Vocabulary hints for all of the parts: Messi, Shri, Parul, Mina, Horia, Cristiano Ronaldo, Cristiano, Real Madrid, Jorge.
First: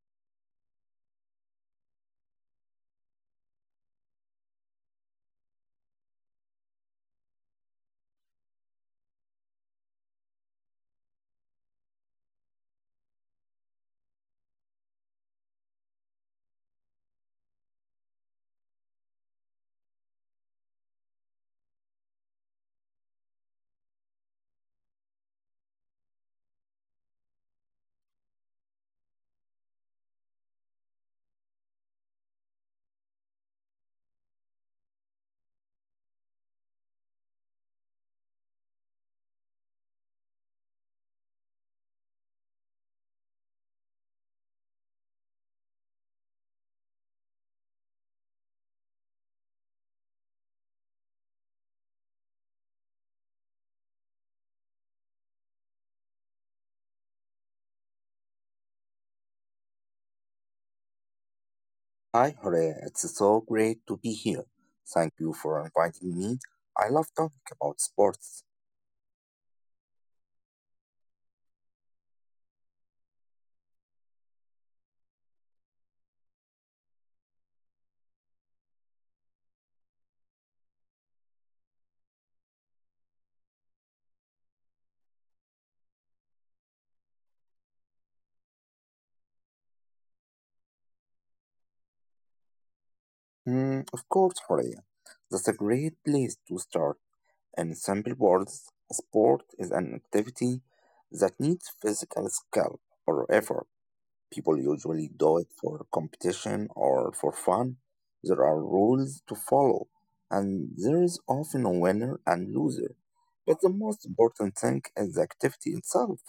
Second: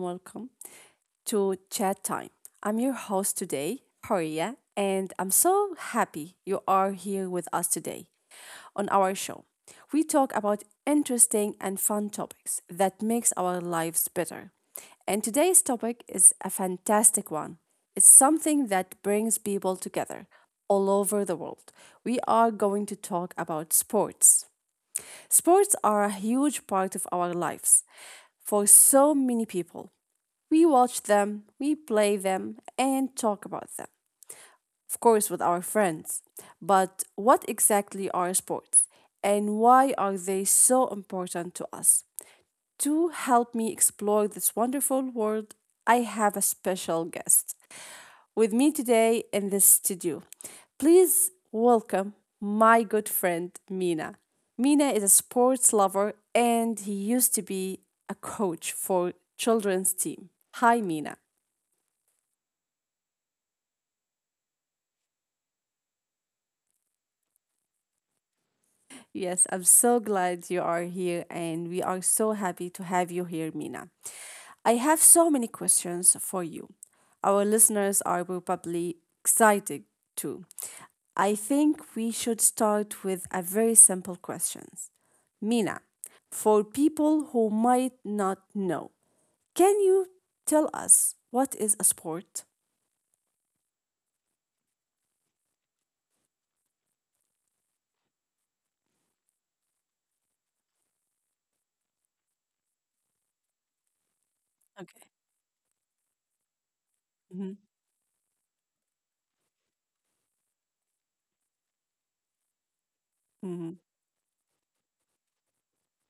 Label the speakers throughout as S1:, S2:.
S1: welcome to Chat Time. I'm your host today, Horia, and I'm so happy you are here with us today on our show. We talk about interesting and fun topics that makes our lives better. And today's topic is a fantastic one. It's something that brings people together all over the world. We are going to talk about sports. Sports are a huge part of our lives for so many people. We watch them, we play them, and talk about them. Of course, with our friends. But what exactly are sports? And why are they so important to us? To help me explore this wonderful world, I have a special guest with me today in this studio. Please welcome my good friend Mina. Mina is a sports lover and he used to be a coach for children's team. Hi Mina.
S2: Hi, Jorge. It's so great to be here. Thank you for inviting me. I love talking about sports.
S1: Yes, I'm so glad you are here and we are so happy to have you here Mina. I have so many questions for you. Our listeners are probably excited too. I think we should start with a very simple question. Mina, for people who might not know, can you tell us what is a sport?
S2: Of course, Jorge. That's a great place to start. In simple words, a sport is an activity that needs physical skill or effort. People usually
S1: Okay.
S2: do it for competition or for
S1: hmm
S2: fun. There are rules to follow, and there is often a winner and loser. But the
S1: hmm
S2: most important thing is the activity itself.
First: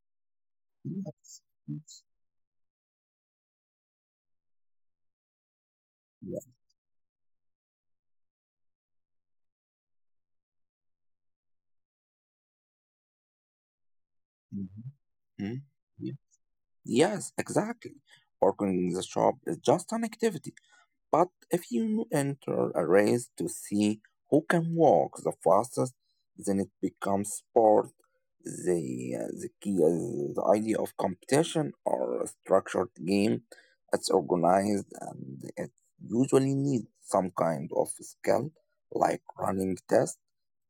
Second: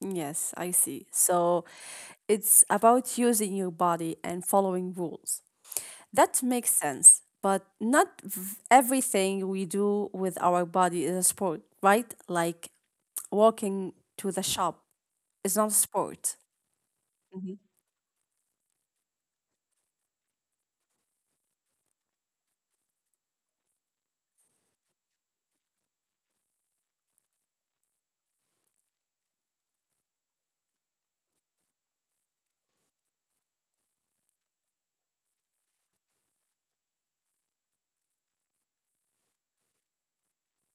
S1: Yes, I see.
S2: Yes.
S1: So
S2: Yes.
S1: it's about using your body and following rules.
S2: Yeah.
S1: That makes sense, but not v- everything we do with our body is a sport, right? Like walking to the shop
S2: Mhm.
S1: is
S2: Mhm.
S1: not a
S2: Yeah.
S1: sport.
S2: Yes, exactly. Working in the shop is just an activity. But if you enter a race to see who can walk the fastest, then it becomes sport. The key is the idea of competition or a structured game. It's organized and it usually needs some kind of skill, like running test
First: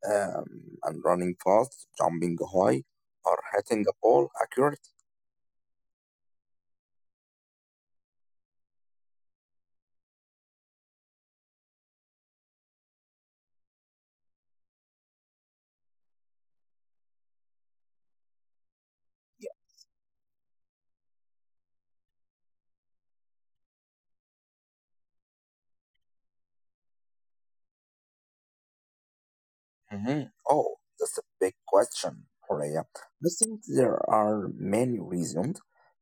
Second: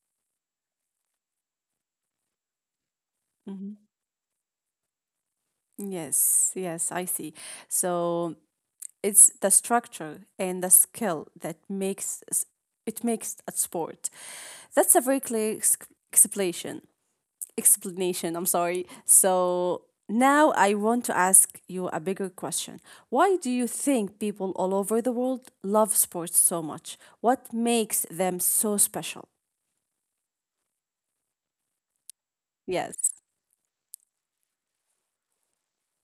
S2: and running fast, jumping high, or
S1: Mhm.
S2: hitting a ball accurately.
S1: Yes, I see. So it's the structure and the skill that it makes a sport. That's a very clear ex- explanation. Explanation, I'm sorry. So now I want to ask you a bigger question. Why do you think people all over the world love sports so much? What makes them so special?
S2: hmm Oh, that's a big question, Horea.
S1: Yes.
S2: I think there are many reasons.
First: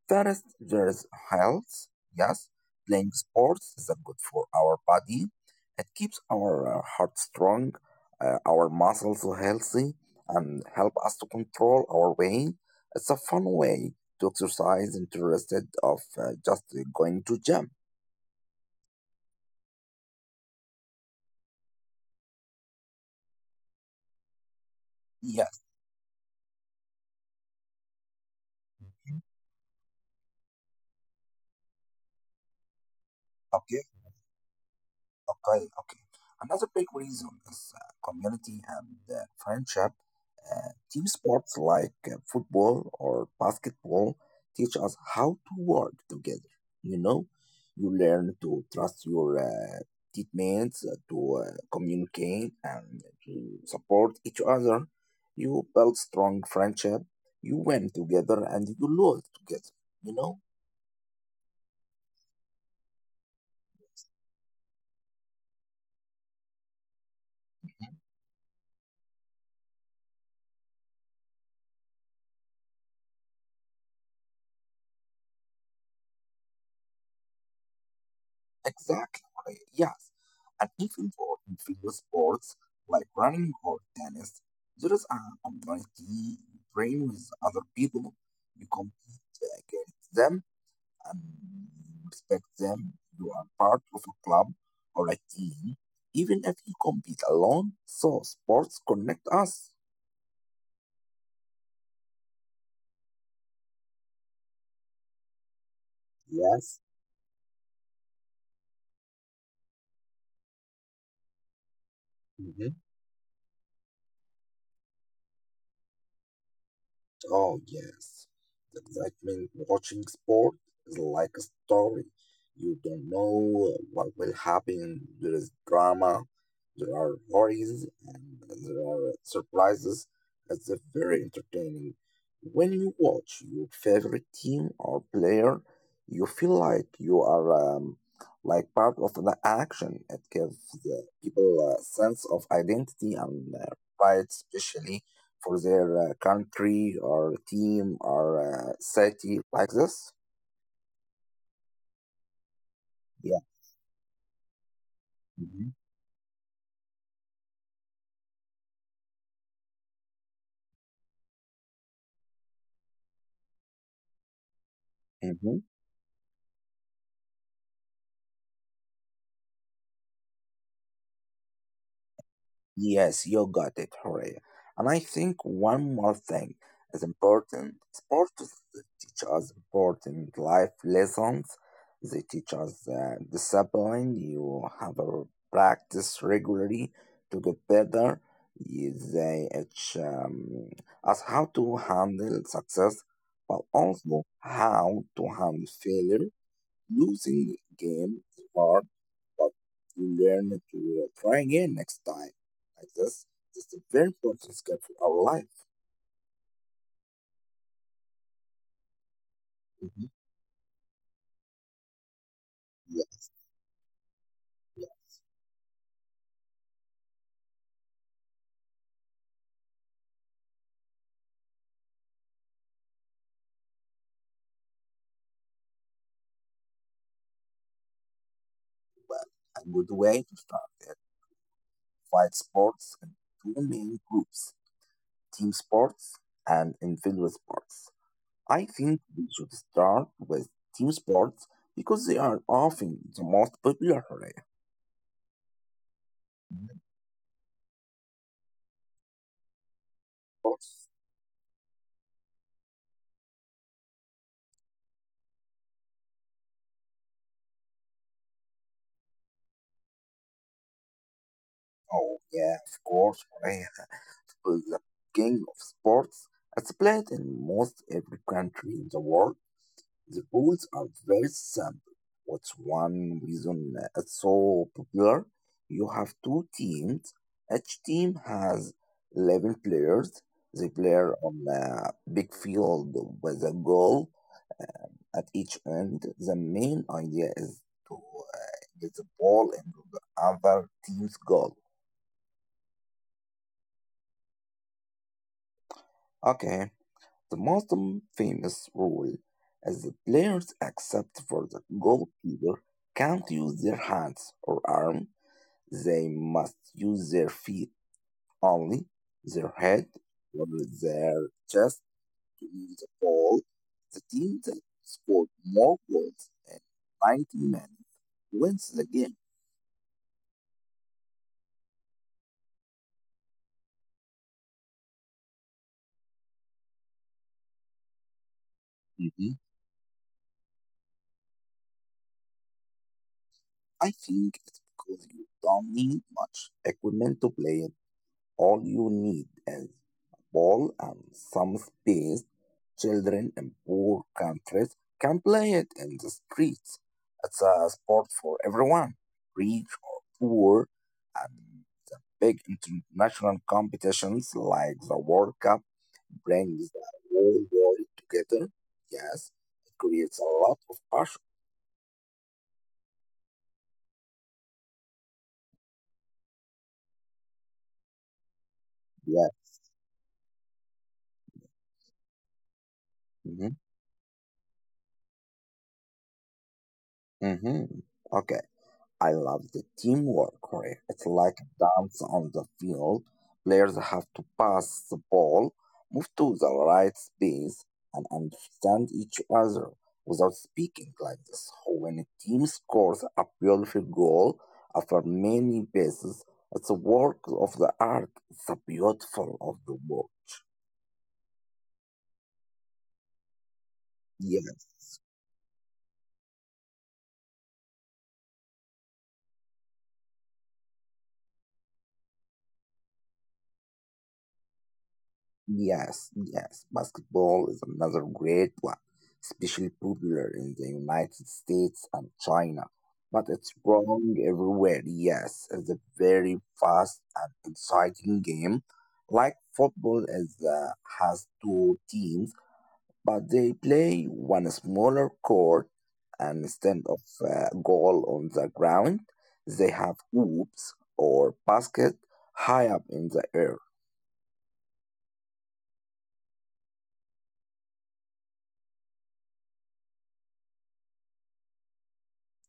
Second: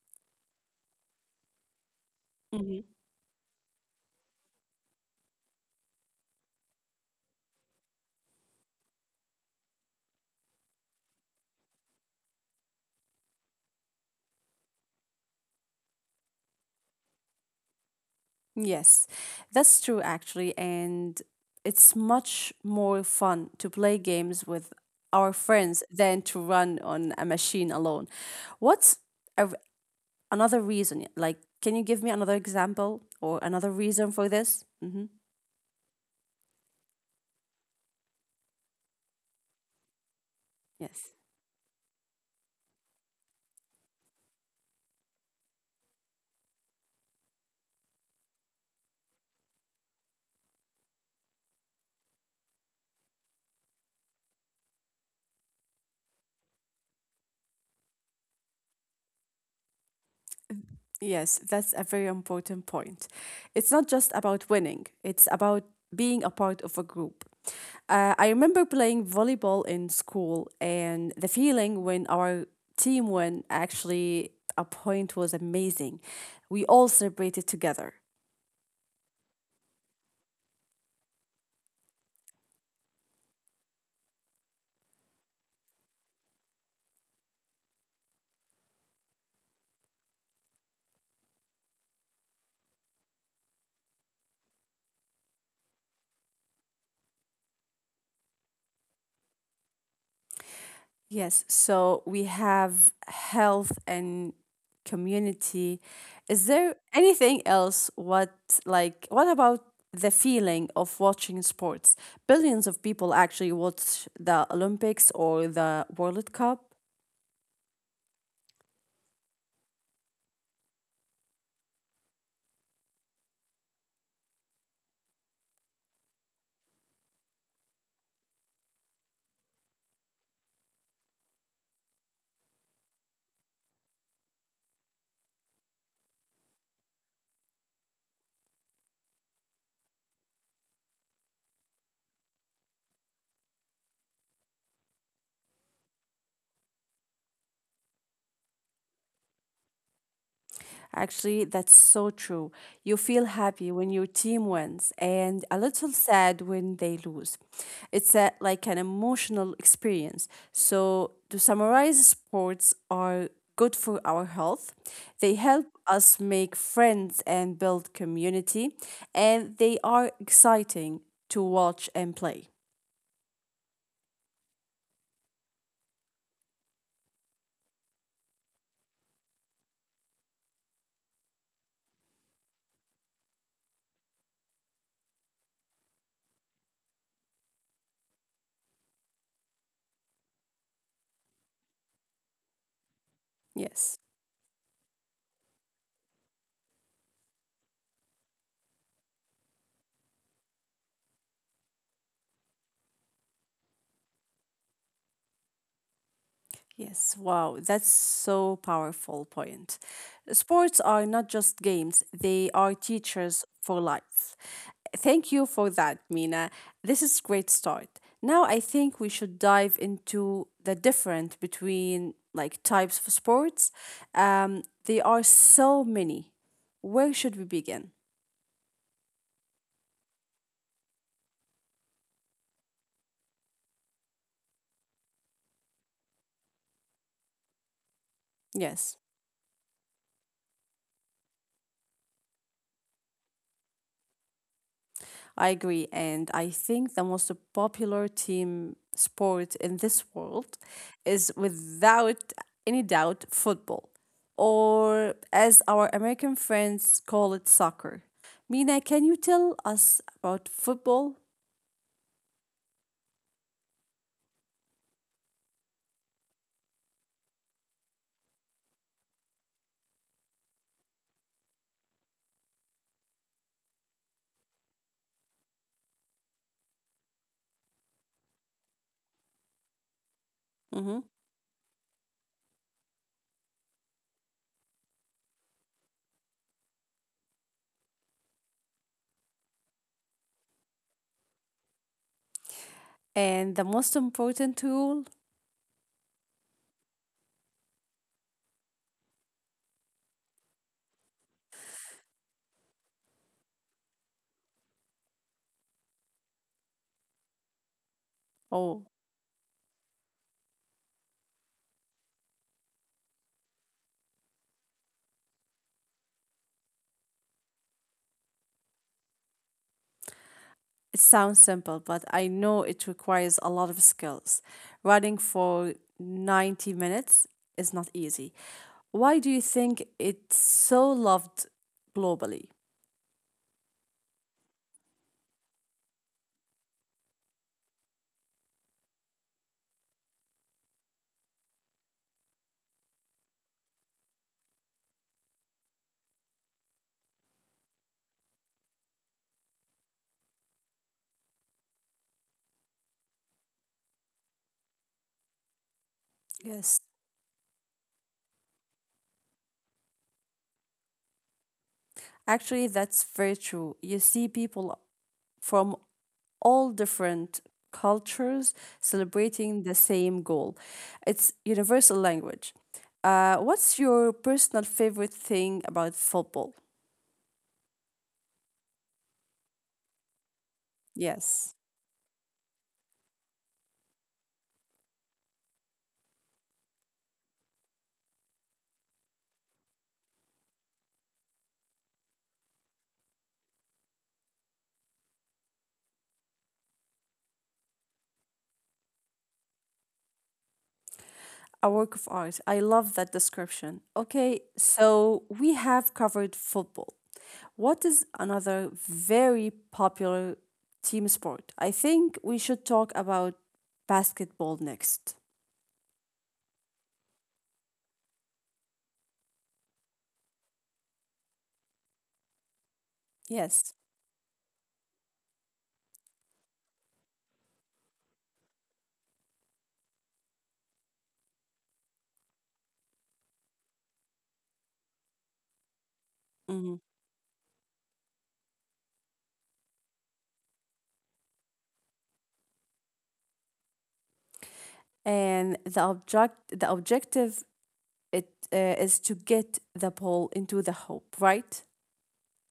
S2: First, there's health. Yes, playing sports is good for our body. It keeps our heart strong, our muscles healthy, and help us to control our weight. It's a fun way to exercise instead of just going to gym.
S1: Yes, that's true actually, and it's much more fun to play games with our
S2: Yes.
S1: friends than to run on a machine alone. What's a, r- another reason? Like, can you give me another example or another
S2: Okay.
S1: reason for this? Mm-hmm.
S2: Okay. Another big reason is community and friendship. Team
S1: Yes.
S2: sports like football or basketball teach us how to work together. You know, you learn to trust your teammates, to communicate, and to support each other. You build strong friendship. You win together and you lose together. You know.
S1: Yes, that's a very important point. It's not just about winning, it's about being a part of a group. I remember playing volleyball in school, and the feeling when our team won actually a point was amazing. We all celebrated together.
S2: Exactly, right, yes. And even for in sports like running or tennis, there is an online team you train with other people, you compete against them and you respect them. You are part of a club or a team, even if you compete alone. So sports connect us.
S1: Yes, so we have health and community. Is
S2: Yes.
S1: there anything else? What about the feeling of watching sports? Billions of people actually watch the Olympics or the World Cup.
S2: Oh, yes. The excitement watching sport is like a story. You don't know what will happen. There is drama, there are worries, and there are surprises. It's a very entertaining. When you watch your favorite team or player, you feel like you are like part of the action. It gives the people a sense of identity and pride, especially for their country or team or city like this?
S1: Actually, that's so true. You feel
S2: Yeah.
S1: happy when your team wins and a little sad when they lose. It's a, like an emotional experience. So, to summarize, sports are good for our health. They
S2: hmm
S1: help us make friends and build community, and they are exciting to watch and play.
S2: Yes, you got it, Horea. And I think one more thing is important. Sports teach us important life lessons. They teach us discipline. You have a practice regularly to get better. They teach us how to handle success, but
S1: Yes.
S2: also how to handle failure using games, but you learn to try again next time. Like this, it's a very important skill for our life.
S1: Yes, wow, that's so powerful point.
S2: Mm-hmm.
S1: Sports are not just games, they are
S2: Yeah,
S1: teachers for life.
S2: yeah,
S1: Thank you for that, Mina. This is great start. Now I think we should dive into the different between like types of sports. There are so many. Where should we begin?
S2: well, a good way to start it. Fight sports in two main groups team sports and individual sports. I
S1: Yes.
S2: think we should start with team sports because they are often the most popular. Right?
S1: I agree. And I
S2: Of
S1: think the most popular team sport in this world
S2: course.
S1: is without any doubt football, or as our American friends call it, soccer. Mina, can you tell us about football?
S2: Oh, yeah, of course. Korea is the king of sports. It's played in most every country in the world. The polls are very simple. What's one reason it's so popular? You have two teams. Each team has 11 players. They play
S1: hmm
S2: on a big field with a goal at each end. The main idea is to get the ball into the other team's goal.
S1: And the most important rule?
S2: Okay. The most famous rule is that players, except for the goalkeeper, can't use their hands or arm. They must use their feet
S1: Oh.
S2: only, their head or their chest to win the ball. The team that scored more goals in 90 minutes wins the game.
S1: It sounds simple, but I know it requires a lot of skills. Running for 90 minutes is not easy. Why do
S2: Mhm.
S1: you think it's so loved globally?
S2: I think it's because you don't need much equipment to play. All you need is a ball and some space. Children in poor countries can play it in the streets. It's a sport for everyone, rich or poor, and big international competitions like the World Cup brings
S1: Yes.
S2: the whole world together. Yes, it creates a lot of passion.
S1: Actually, that's very true. You see people from all different cultures
S2: Yes.
S1: celebrating the same goal. It's universal language.
S2: Mm-hmm.
S1: What's your personal favorite thing about football?
S2: Mm-hmm. Okay. I love the teamwork here. It's like
S1: Yes.
S2: a dance on the field. Players have to pass the ball, move to the right space, and understand each other without speaking like this. So when a team scores a beautiful goal after many passes, it's a work of the art. It's a beautiful of the work.
S1: A work of art. I love that description. Okay,
S2: Yes.
S1: so we have covered football. What is another very popular team sport? I think we should talk about basketball next.
S2: Yes, basketball is another great one, especially popular in the United States and China. But it's
S1: Yes.
S2: wrong everywhere. Yes, it's a very fast and exciting game. Like football is has two teams, but they play one smaller court and
S1: Mhm.
S2: instead of a goal on the ground, they have hoops or basket high up in the air.
S1: And the objective it is to get the ball into the hoop, right?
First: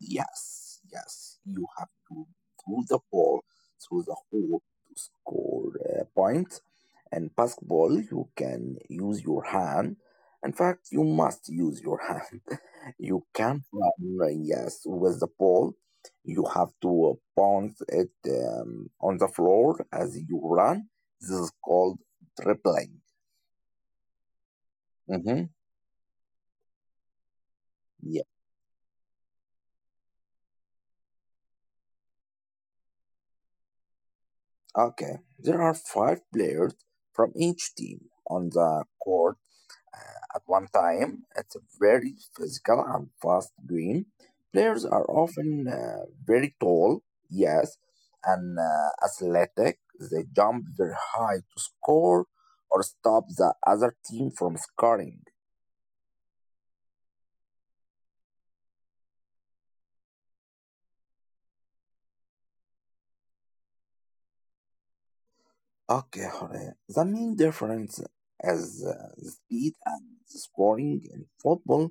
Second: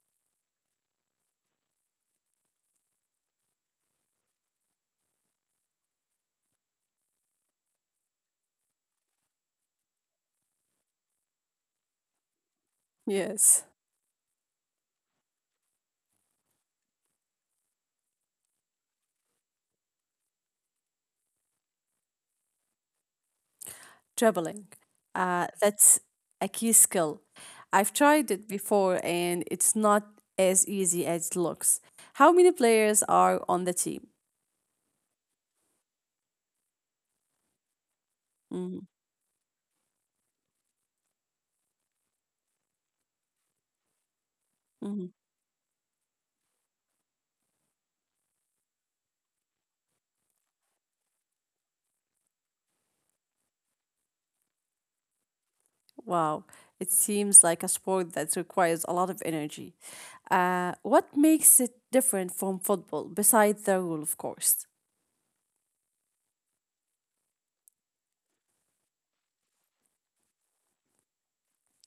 S2: Yes, you have to throw the ball through the hole to score a point. And basketball, you can use your hand. In fact, you must use your hand. You can't
S1: Yes.
S2: run, yes, with the ball. You have to bounce it on the floor as you run. This is called dribbling.
S1: Traveling.
S2: Mm-hmm.
S1: That's a key skill. I've
S2: Yeah.
S1: tried it before and it's not as easy as it looks. How many players are on the team?
S2: Okay. There are five players from each team on the
S1: hmm
S2: court at one time. It's a very physical and fast game. Players are
S1: hmm
S2: often very tall, yes, and athletic. They jump very high to score or stop the other team from scoring.
S1: Wow, it seems like a sport that requires a lot of energy. What makes it different from football, besides the rule, of course?
S2: Okay, Jorge. The main difference is the speed and the scoring in football.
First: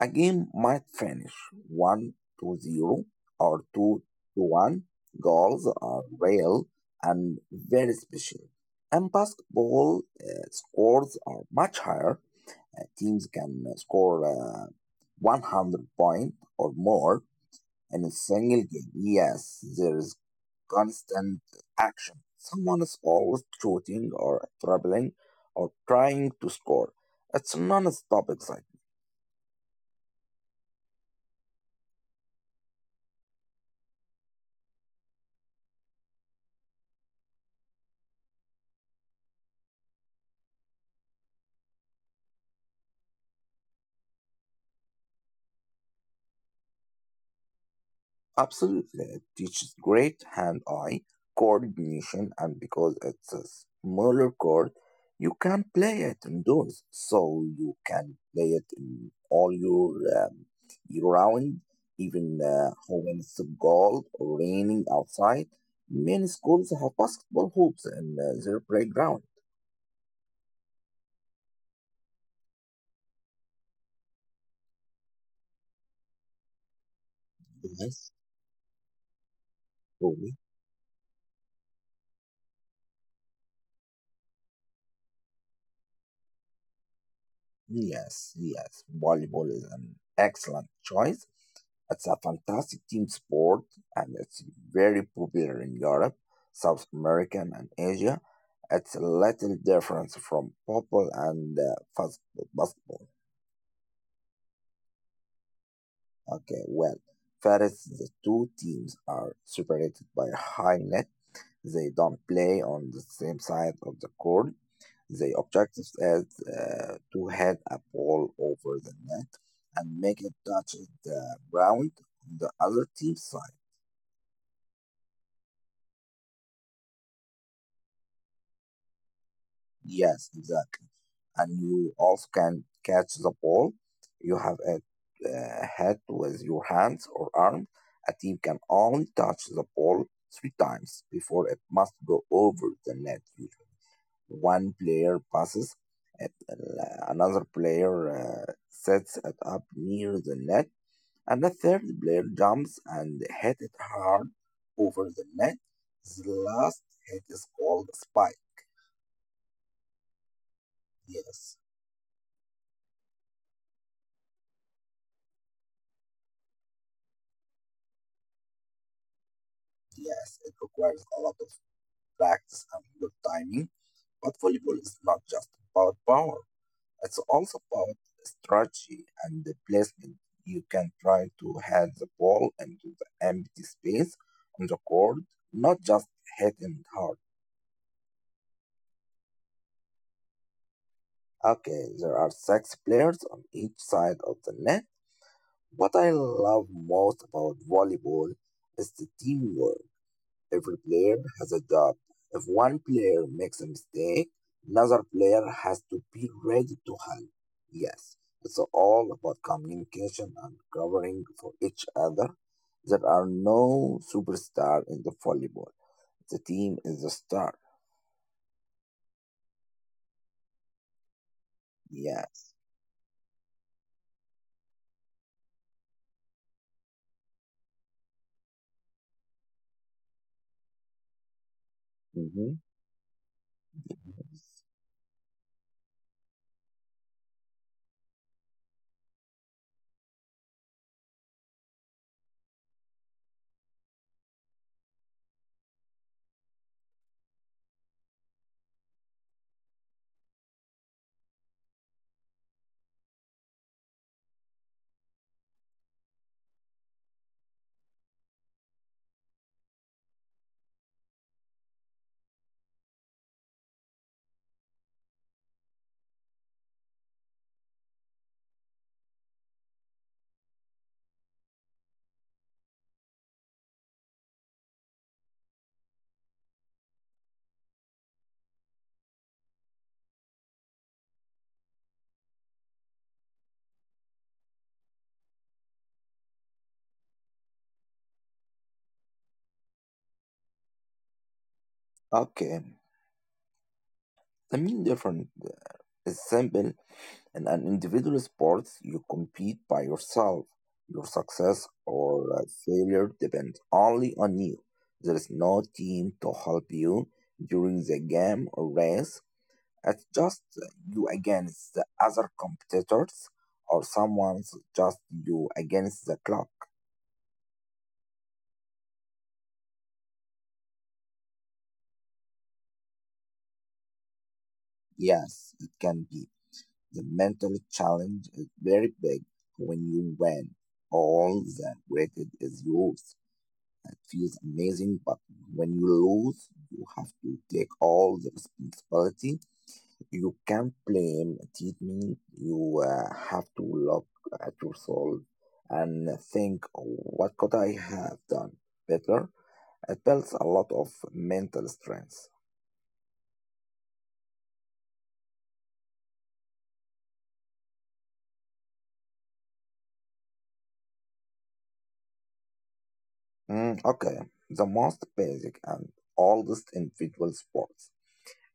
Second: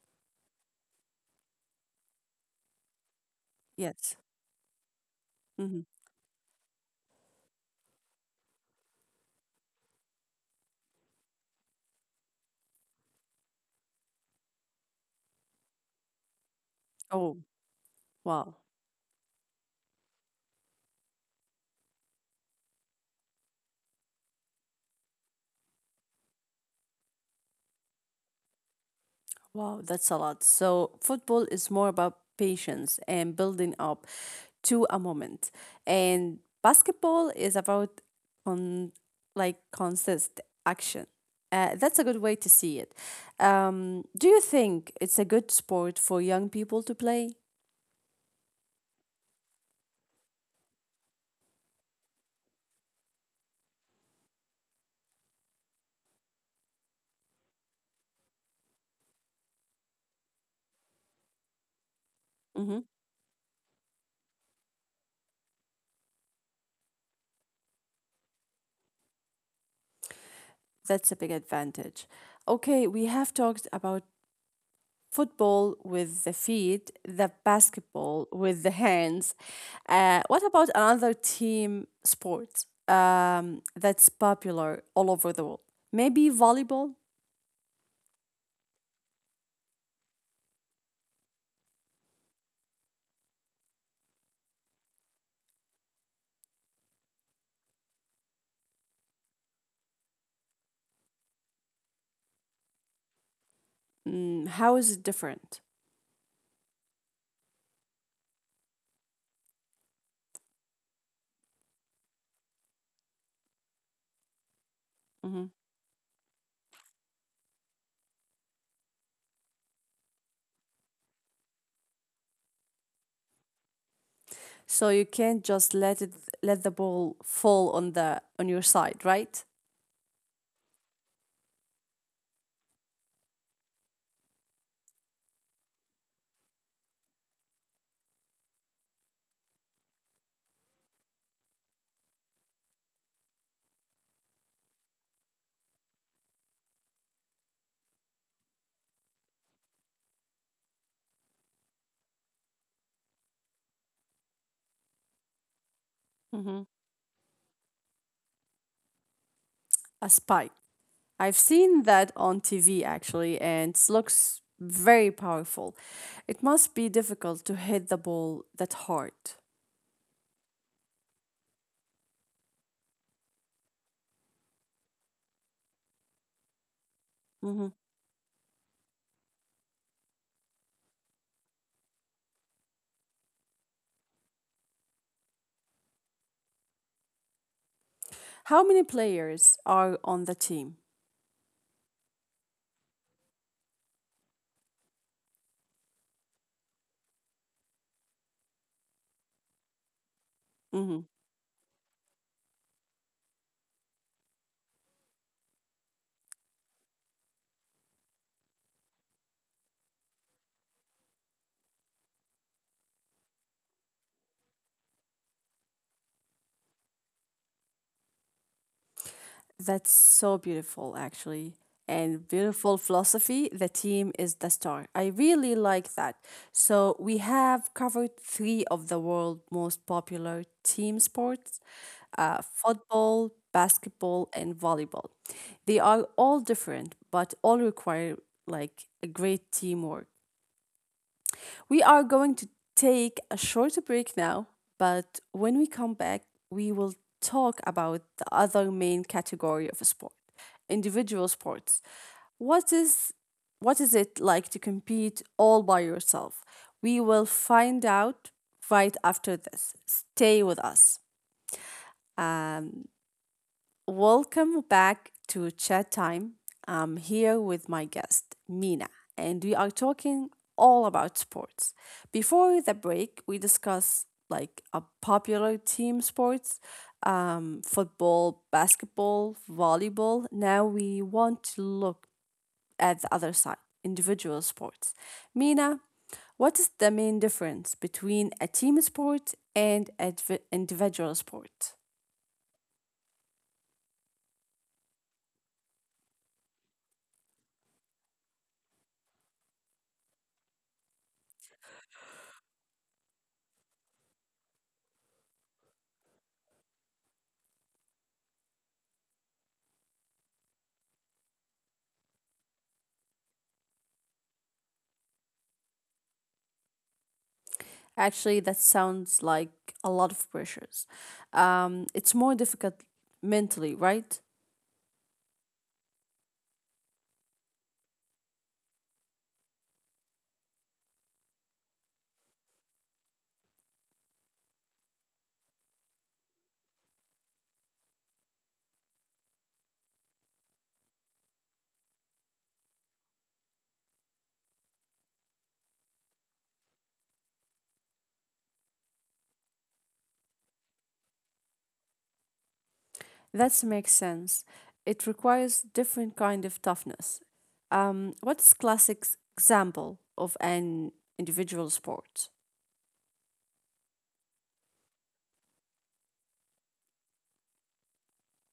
S2: A game might finish 1 to 0 or 2
S1: Yes.
S2: to 1. Goals
S1: hmm
S2: are real and very special. In basketball, scores are much higher. Teams can score 100 points or more
S1: Oh,
S2: in a
S1: wow.
S2: single game. Yes, there is constant action. Someone is always shooting or dribbling or trying to score. It's non-stop excitement.
S1: Wow, that's a lot. So, football is more about patience and building up to a moment. And basketball is about on like consist action. That's a good way to see it. Do you think it's a good sport for young people to play?
S2: Absolutely. It teaches great hand eye coordination, and because it's a smaller chord, you can play it indoors. So you can play it in all your year round, even
S1: Mm-hmm.
S2: when it's cold or raining outside. Many schools have basketball hoops in their playground.
S1: That's a big advantage. Okay, we have talked about football with the feet, the
S2: Yes.
S1: basketball with the hands. What about another team sport that's popular all over the world? Maybe volleyball.
S2: Yes. Volleyball is an excellent choice. It's a fantastic team sport and it's very popular in Europe, South America, and Asia. It's a little different from football and basketball.
S1: Mm, how is it different?
S2: Okay, well, first, the two teams are separated by a high net. They don't play on the same side of the court. The
S1: Mhm.
S2: objective is to head a ball over the net and make it touch the ground on the other team's side.
S1: So you can't just let it let the ball fall on the on your side, right?
S2: Yes, exactly. And you also can catch the ball. You have a head with your hands or arms. A team can only touch the ball three times before it must go over the net. One player passes at another player sets it up near the net, and the third player jumps and hits it hard over the net. The
S1: Mhm.
S2: last hit is called a spike.
S1: A spike. I've
S2: Yes,
S1: seen that on TV actually, and it looks very powerful. It must be difficult to hit the ball that hard.
S2: yes, it requires a lot of practice and good timing, but volleyball is not just about power. It's also about strategy and the placement. You can try to head the ball into the empty space on the court, not just hitting hard.
S1: How many players are on the team?
S2: Okay, there are six players on each side of the net. What I love most about volleyball is the teamwork. Every
S1: hmm
S2: player has a job. If one player makes a mistake, another player has to be ready to help. Yes, it's all about communication and covering for each other. There are no superstar in the volleyball. The team is the star.
S1: That's so beautiful, actually. And
S2: Yes.
S1: beautiful philosophy. The team is the star. I really like that. So, we have covered three of the world's most popular team sports,
S2: hmm
S1: football, basketball, and volleyball. They are all different, but all require like a great teamwork. We are going to take a short break now, but when we come back, we will talk about the other main category of a sport, individual sports. What is what is it like to compete all by yourself? We will find out right after this. Stay with us. Um, Welcome back to Chat Time. I'm here with my guest, Mina, and we are talking all about sports. Before the break, we discuss like a popular team sports, football, basketball, volleyball. Now we want to look at the other side, individual sports. Mina, what is the main difference between a team sport and an individual sport?
S2: Okay. The main difference is simple. In an individual sport, you compete by yourself. Your success or failure depends only on you. There is no team to help you during the game or race. It's just you against the other competitors, or someone's just you against the clock.
S1: Actually, that sounds like a lot of pressures. It's more difficult mentally, right?
S2: Yes, it can be. The mental challenge is very big when you win. All that weight is yours. It feels amazing, but when you lose, you have to take all the responsibility. You can't blame treatment. You have to look at yourself and think, what could I have done better? It builds a lot of mental strength.
S1: That makes sense. It requires different kind of toughness. What's example of an individual sport?
S2: Mm, okay, the most basic and oldest individual sports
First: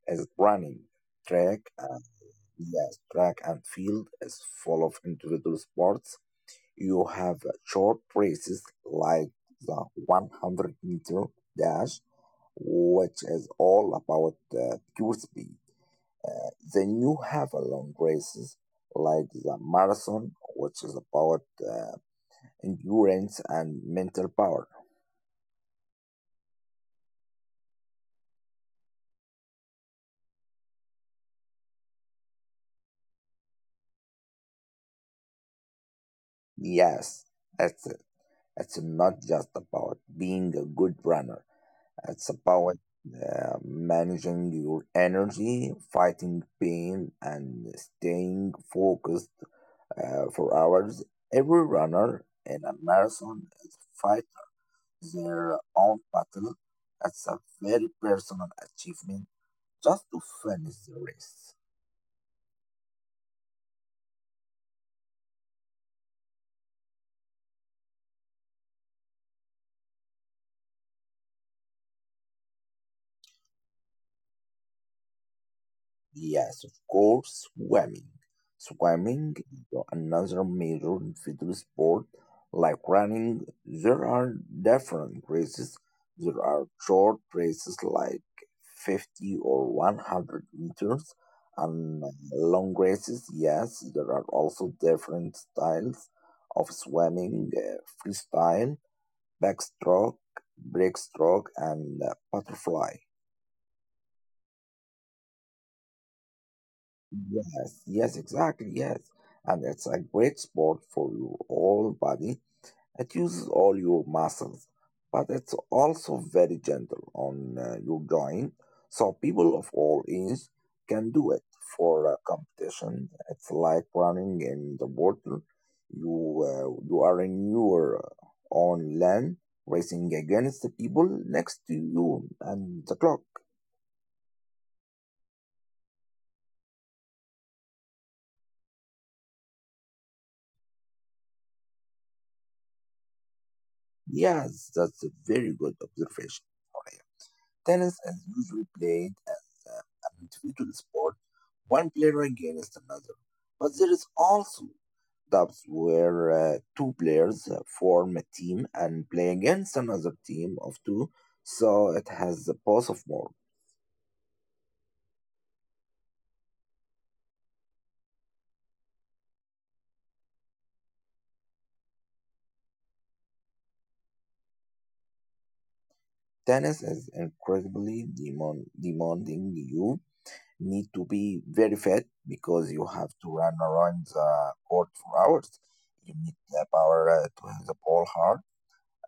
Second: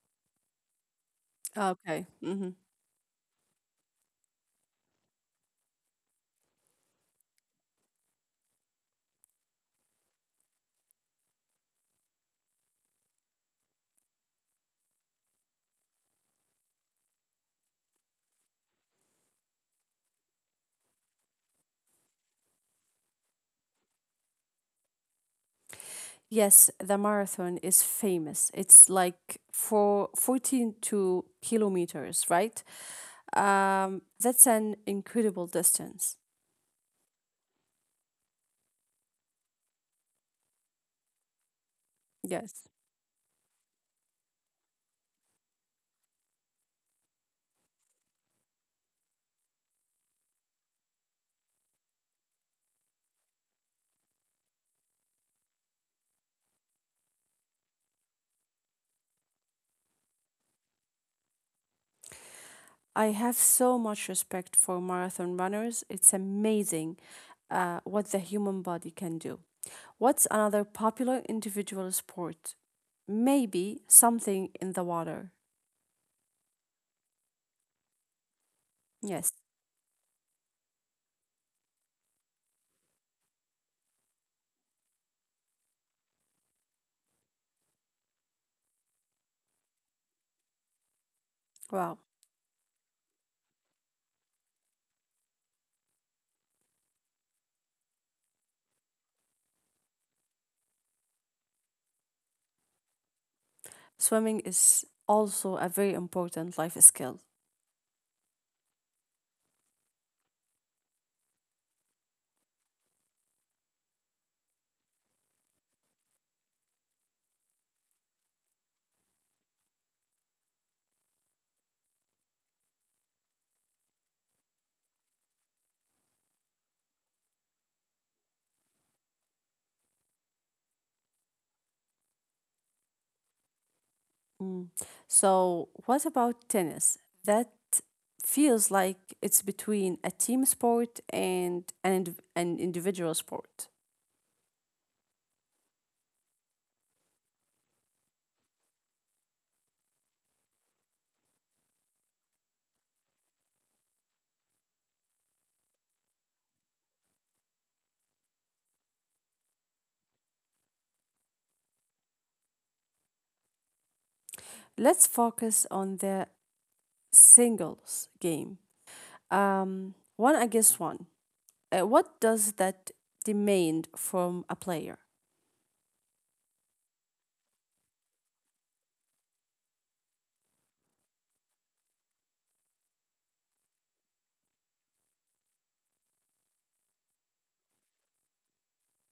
S2: is running. Track, uh,
S1: Okay.
S2: yes, track and field is full of individual sports. You have short races like the 100-meter dash, which is all about pure speed. Then you have a long races like the marathon, which is about endurance and mental power.
S1: Yes, the marathon is famous. It's like for 14 to kilometers, right? That's an incredible distance.
S2: Yes, it's, it's not just about being a good runner, it's
S1: Yes.
S2: about managing your energy, fighting pain, and staying focused. For hours, every runner in a marathon is fighting their own battle. It's a very personal achievement just to finish the race.
S1: I have so much respect for marathon runners. It's amazing what the human body can do. What's another popular individual sport? Maybe something in the water.
S2: Yes, of course, swimming.
S1: Yes.
S2: Swimming is another major individual sport. Like running, there are different races. There are short races like 50 or 100 meters,
S1: Wow.
S2: and long races. Yes, there are also different styles of swimming freestyle, backstroke, breaststroke, and butterfly.
S1: Swimming is also a very important life skill.
S2: Yes, exactly, yes. And it's a great sport for your whole body. It uses all your muscles, but it's also very gentle on your joint. So people of all ages can do it for a competition. It's like running in the water. You are in your own land, racing against the people next to you and the clock.
S1: Mm. So, what about tennis? That feels like it's between a team sport and an individual sport.
S2: Yes, that's a very good observation. Tennis is usually played as an individual sport, one player against another. But there is also dubs where two players form a team and play against another team of two, so it has the both of more.
S1: Let's focus on the singles game. One against one. What does that demand from a player?
S2: Tennis is incredibly demanding. You need to be very fit because you have to run around the court for hours. You need the power to hit the ball hard.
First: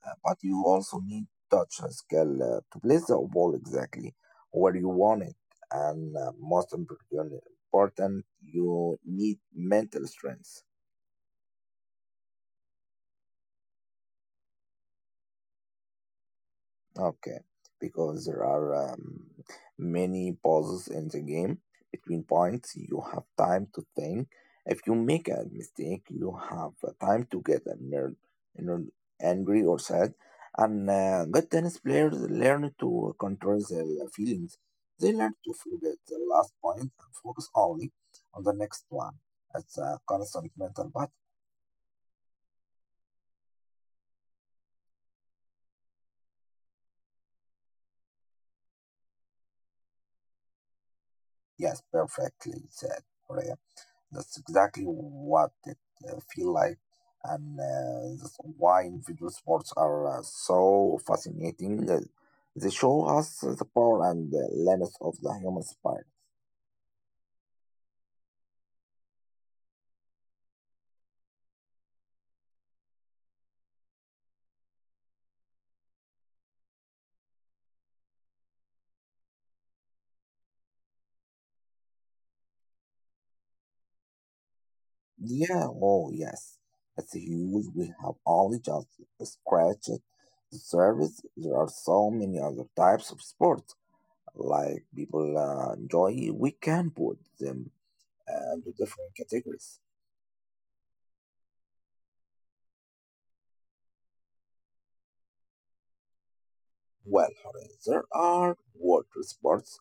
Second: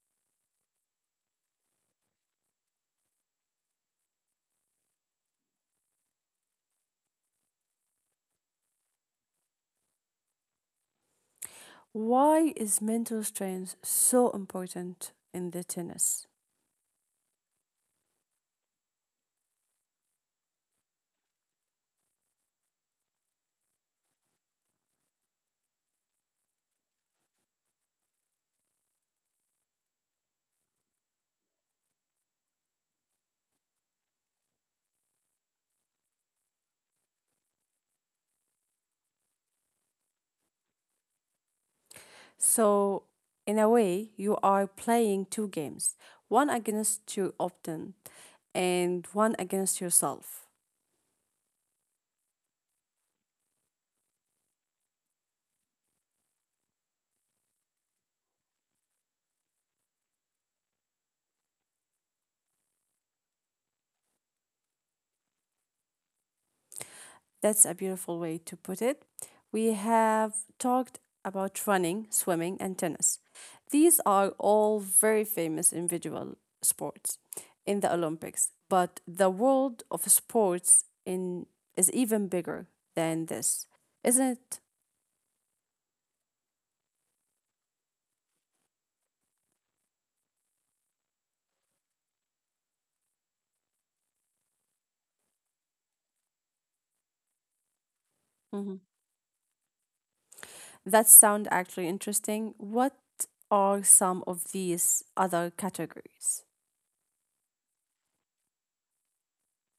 S2: But you also need touch skill to place the ball exactly where you want it. And most important, you need mental strength.
S1: Why is mental strength so important in the tennis?
S2: Okay, because there are many pauses in the game between points. You have time to think. If you make a mistake, you have time to get annoyed, angry or sad. And good tennis players learn to control their feelings. They learn to forget the last point and focus only on the next one. It's a constant mental battle.
S1: So, in a way, you are playing two games, one against your opponent and one against yourself.
S2: Yes, perfectly said, Rhea. That's exactly what it feel like, and that's why individual sports are so fascinating. They show us the power and the limits of the human spirit.
S1: That's a beautiful way to put it. We have talked about running, swimming, and tennis. These are all very famous individual sports in the Olympics, but the world of sports in is even bigger than this, isn't it?
S2: Yeah, oh yes, it's huge. We have only just scratched the surface. There are so many other types of sports, like people enjoy. We can put them into
S1: hmm
S2: different categories.
S1: That sound actually interesting. What are some of these other categories?
S2: Well, Hore, there are water sports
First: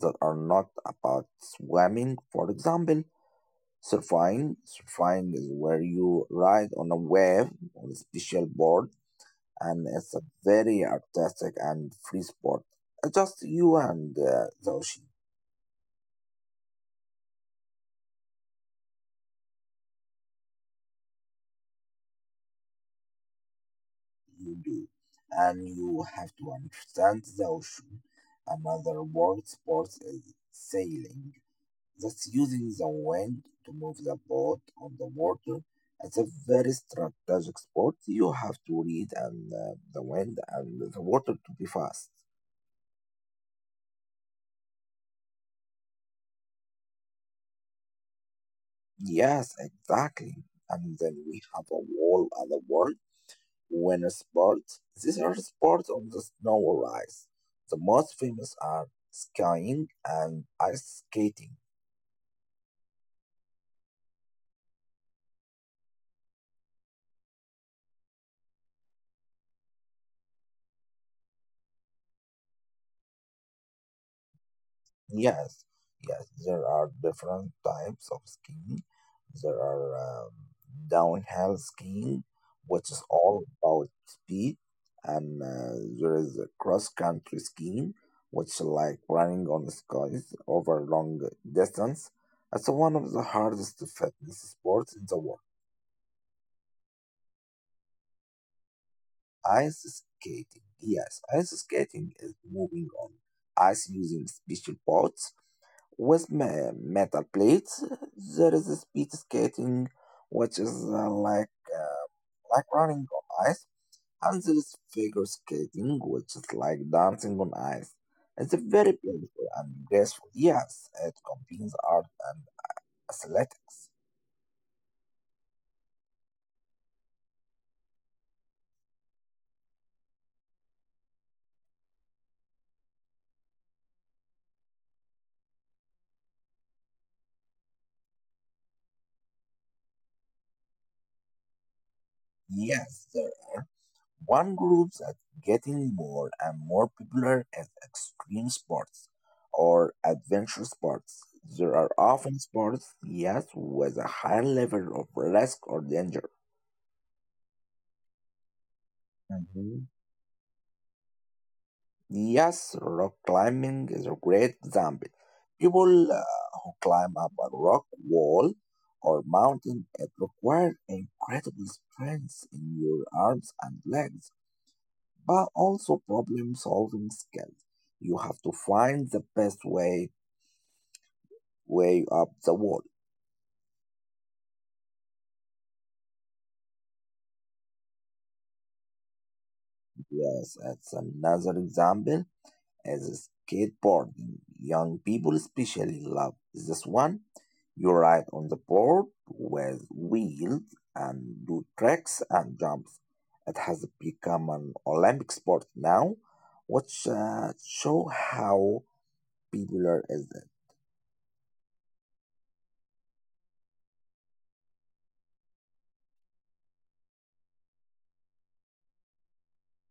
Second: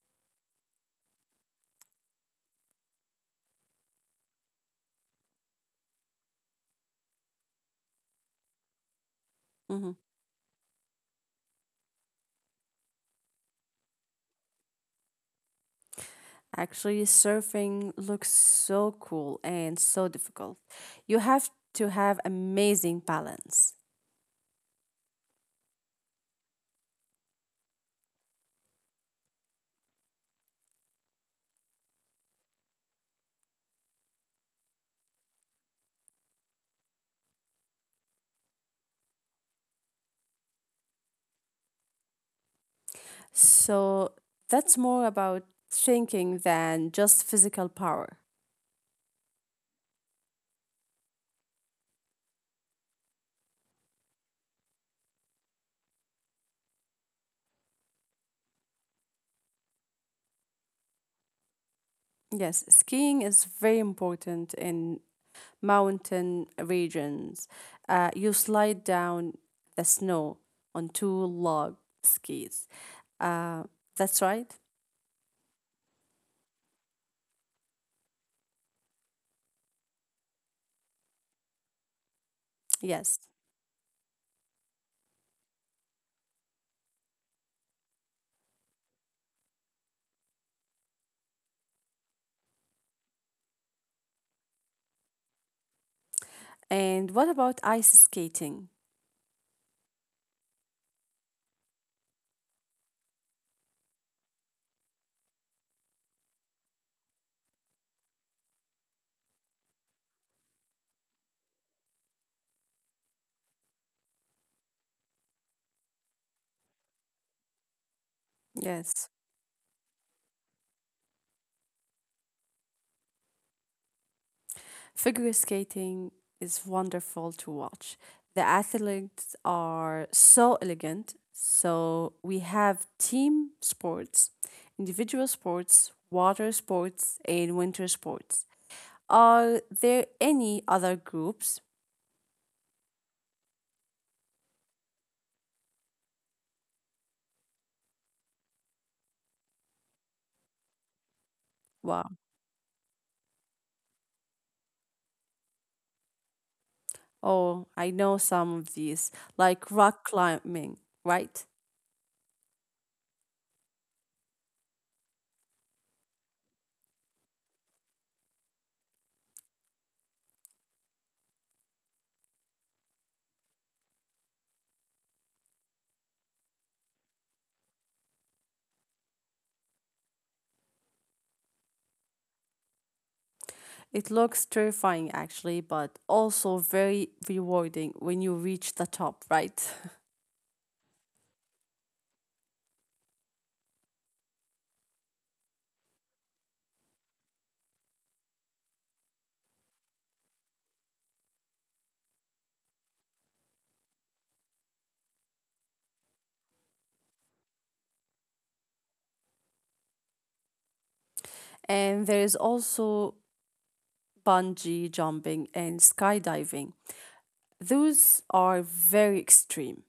S2: that are not about swimming. For example, surfing. Surfing is where you ride on a wave on a special board, and
S1: Mm-hmm.
S2: it's a very artistic and free sport. It's just you and the ocean.
S1: Actually, surfing looks so cool and so difficult. You have to have amazing balance.
S2: You do, and you have to understand the ocean. Another water sport is sailing. That's using the wind to move the boat on the water. It's a very strategic sport. You have to read and the wind and the water to be fast.
S1: So that's more about thinking than just physical power.
S2: Yes, exactly. And then we have a whole other world. Winter sports. These are sports on the snow or ice. The most famous are skiing and ice skating.
S1: Yes, skiing is very important in mountain regions. You slide down the snow on two log skis. Uh, that's right.
S2: Yes, yes, there are different types of skiing. There are um, downhill skiing, which is
S1: Yes.
S2: all about speed, and there is a cross-country skiing, which is like running on the skies over long distance. It's one of the hardest fitness sports in the world.
S1: And what about ice skating?
S2: Ice skating, yes, ice skating is moving on ice using special boats. Metal plates, there is speed skating, which is like running on ice, and there is figure skating, which is like dancing on ice. It's a very
S1: Yes.
S2: beautiful and graceful. Yes, it combines art and athletics.
S1: Figure skating is wonderful to watch. The athletes are so elegant. So we have team sports, individual sports, water sports, and winter sports. Are there any other groups?
S2: Yes, there. One group that's getting more and more popular is extreme sports or adventure sports. There are
S1: Wow.
S2: often sports, yes, with a high level of risk or danger.
S1: Oh, I know some of these, like
S2: Mhm.
S1: rock climbing, right?
S2: Yes, rock climbing is a great example. People who climb up a rock wall or mountain, it requires incredible strength in your arms and legs, but also problem solving skills. You have to find the best way way up the wall.
S1: It looks terrifying actually, but also very rewarding when you reach the top, right?
S2: Yes, that's another example as skateboarding. Young people especially love this one. You ride on the board with wheels and do tricks and jumps. It has become an Olympic sport now, which show how popular is it.
S1: And there is also bungee jumping, and skydiving. Those are very extreme.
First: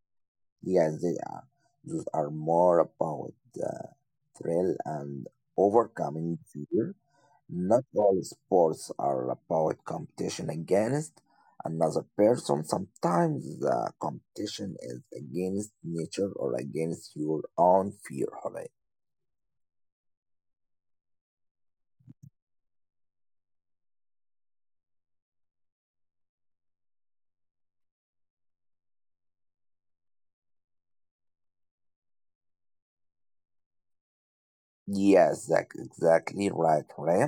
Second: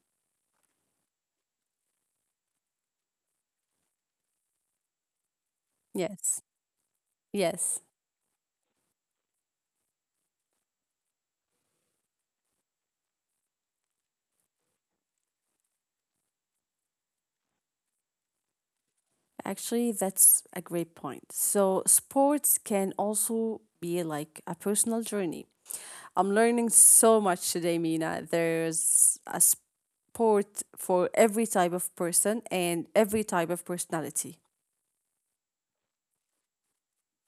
S2: Yes, they are. Those are more about the thrill and overcoming
S1: Yes,
S2: fear.
S1: yes.
S2: Not all sports are about competition against another person. Sometimes the competition is against nature or against your own fear, Hooray.
S1: Actually, that's a great point. So, sports can also be like a personal journey. I'm learning so much today, Mina. There's a sport for every type of person and every type of personality.
S2: Yes, that's exactly right, Hooray.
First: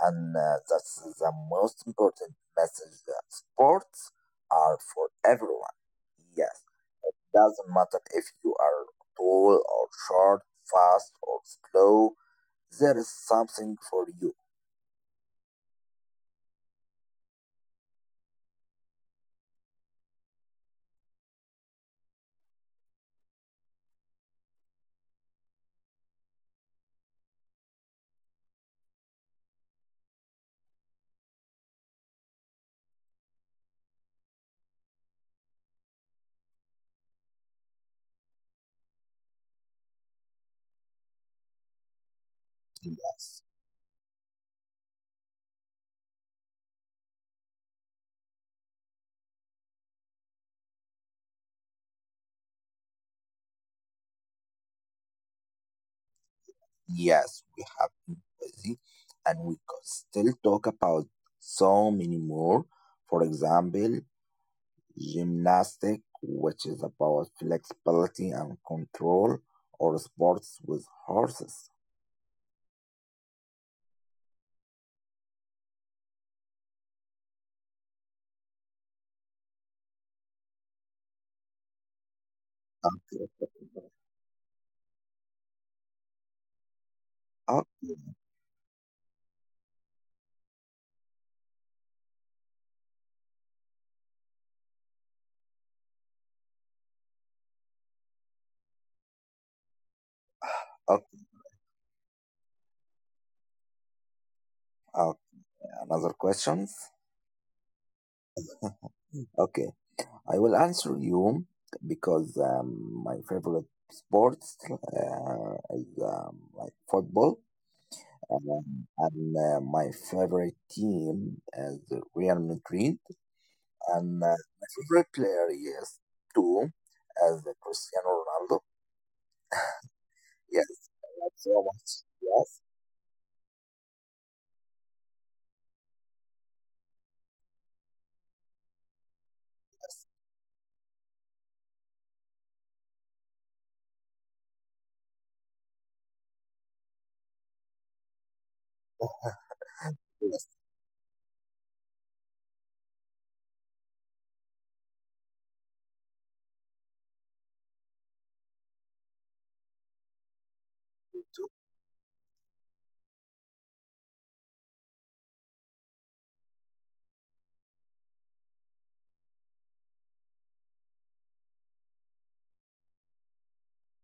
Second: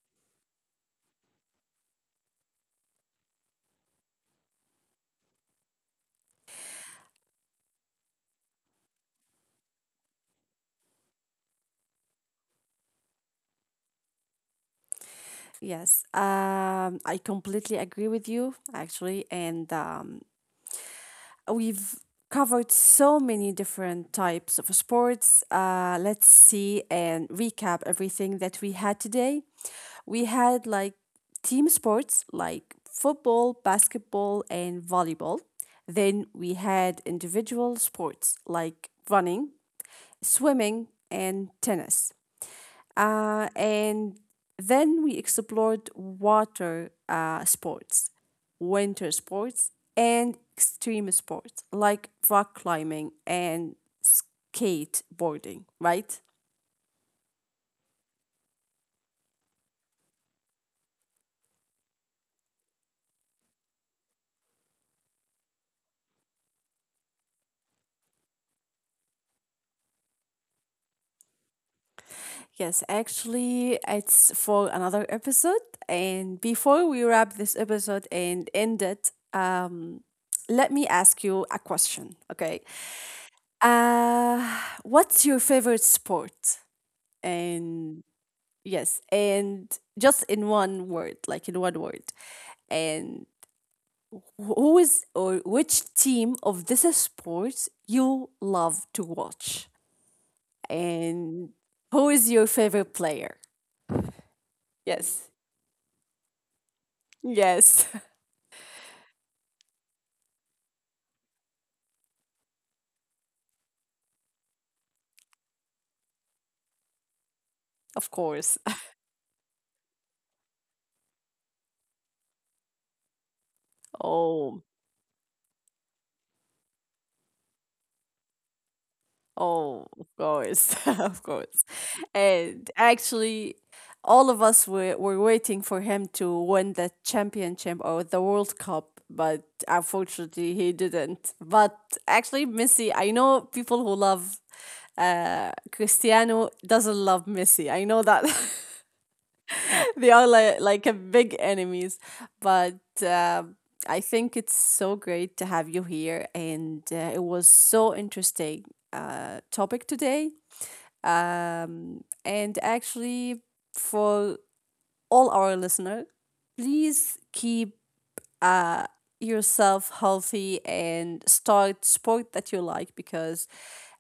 S2: And that's the most important message, that sports are for everyone. Yes. Doesn't matter if you are tall or short, fast or slow, there is something for you.
S1: Yes, I completely agree with you, actually. And we've covered so many different types of sports. Let's see and recap everything that we had today. We had like team sports like football, basketball, and volleyball. Then we had individual sports like running, swimming, and tennis.
S2: Yes,
S1: And then we explored water sports, winter sports, and extreme sports like rock climbing and skateboarding, right?
S2: yes, we have been busy and we could still talk about so many more. For example, gymnastic, which is about flexibility and control, or sports with horses.
S1: Yes, actually, it's for another episode. And before we wrap this episode and end it, let me ask you a question, okay?
S2: Okay, okay,
S1: What's your favorite sport?
S2: okay,
S1: And Yes, and just in one word, like in one word. And who is or which team of this sport you love to watch? And who is your favorite player?
S2: okay.
S1: Yes.
S2: Another questions?
S1: Yes.
S2: Okay. I will answer you because my favorite sports is like football,
S1: Of course.
S2: and my favorite team is Real Madrid, and
S1: Oh.
S2: my favorite player is too, as Cristiano Ronaldo.
S1: Oh, of course,
S2: Yes,
S1: of
S2: that's so
S1: course.
S2: much. Yes,
S1: And actually, all of us were waiting for him to win the championship or the World Cup, but unfortunately, he didn't. But actually, Messi, I know people who love Cristiano doesn't love Messi. I know that they are
S2: yes.
S1: like a big enemies, but um I think it's so great to have you here, and it was so interesting topic today. And actually, for all our listener, please keep uh, yourself healthy and start sport that you like because,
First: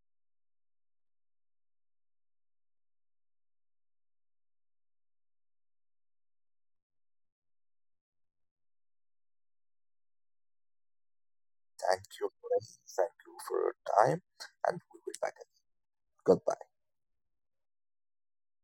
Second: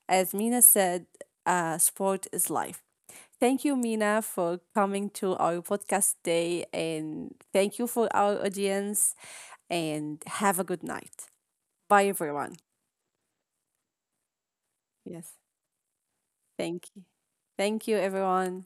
S1: as Mina said, sport is life. Thank you, Mina, for coming to our podcast day, and thank you for our audience. And have a good night. Bye,
S2: Thank you, for-
S1: everyone.
S2: Thank you for your time, and we will
S1: Yes,
S2: back. Goodbye.
S1: thank you. Thank you, everyone.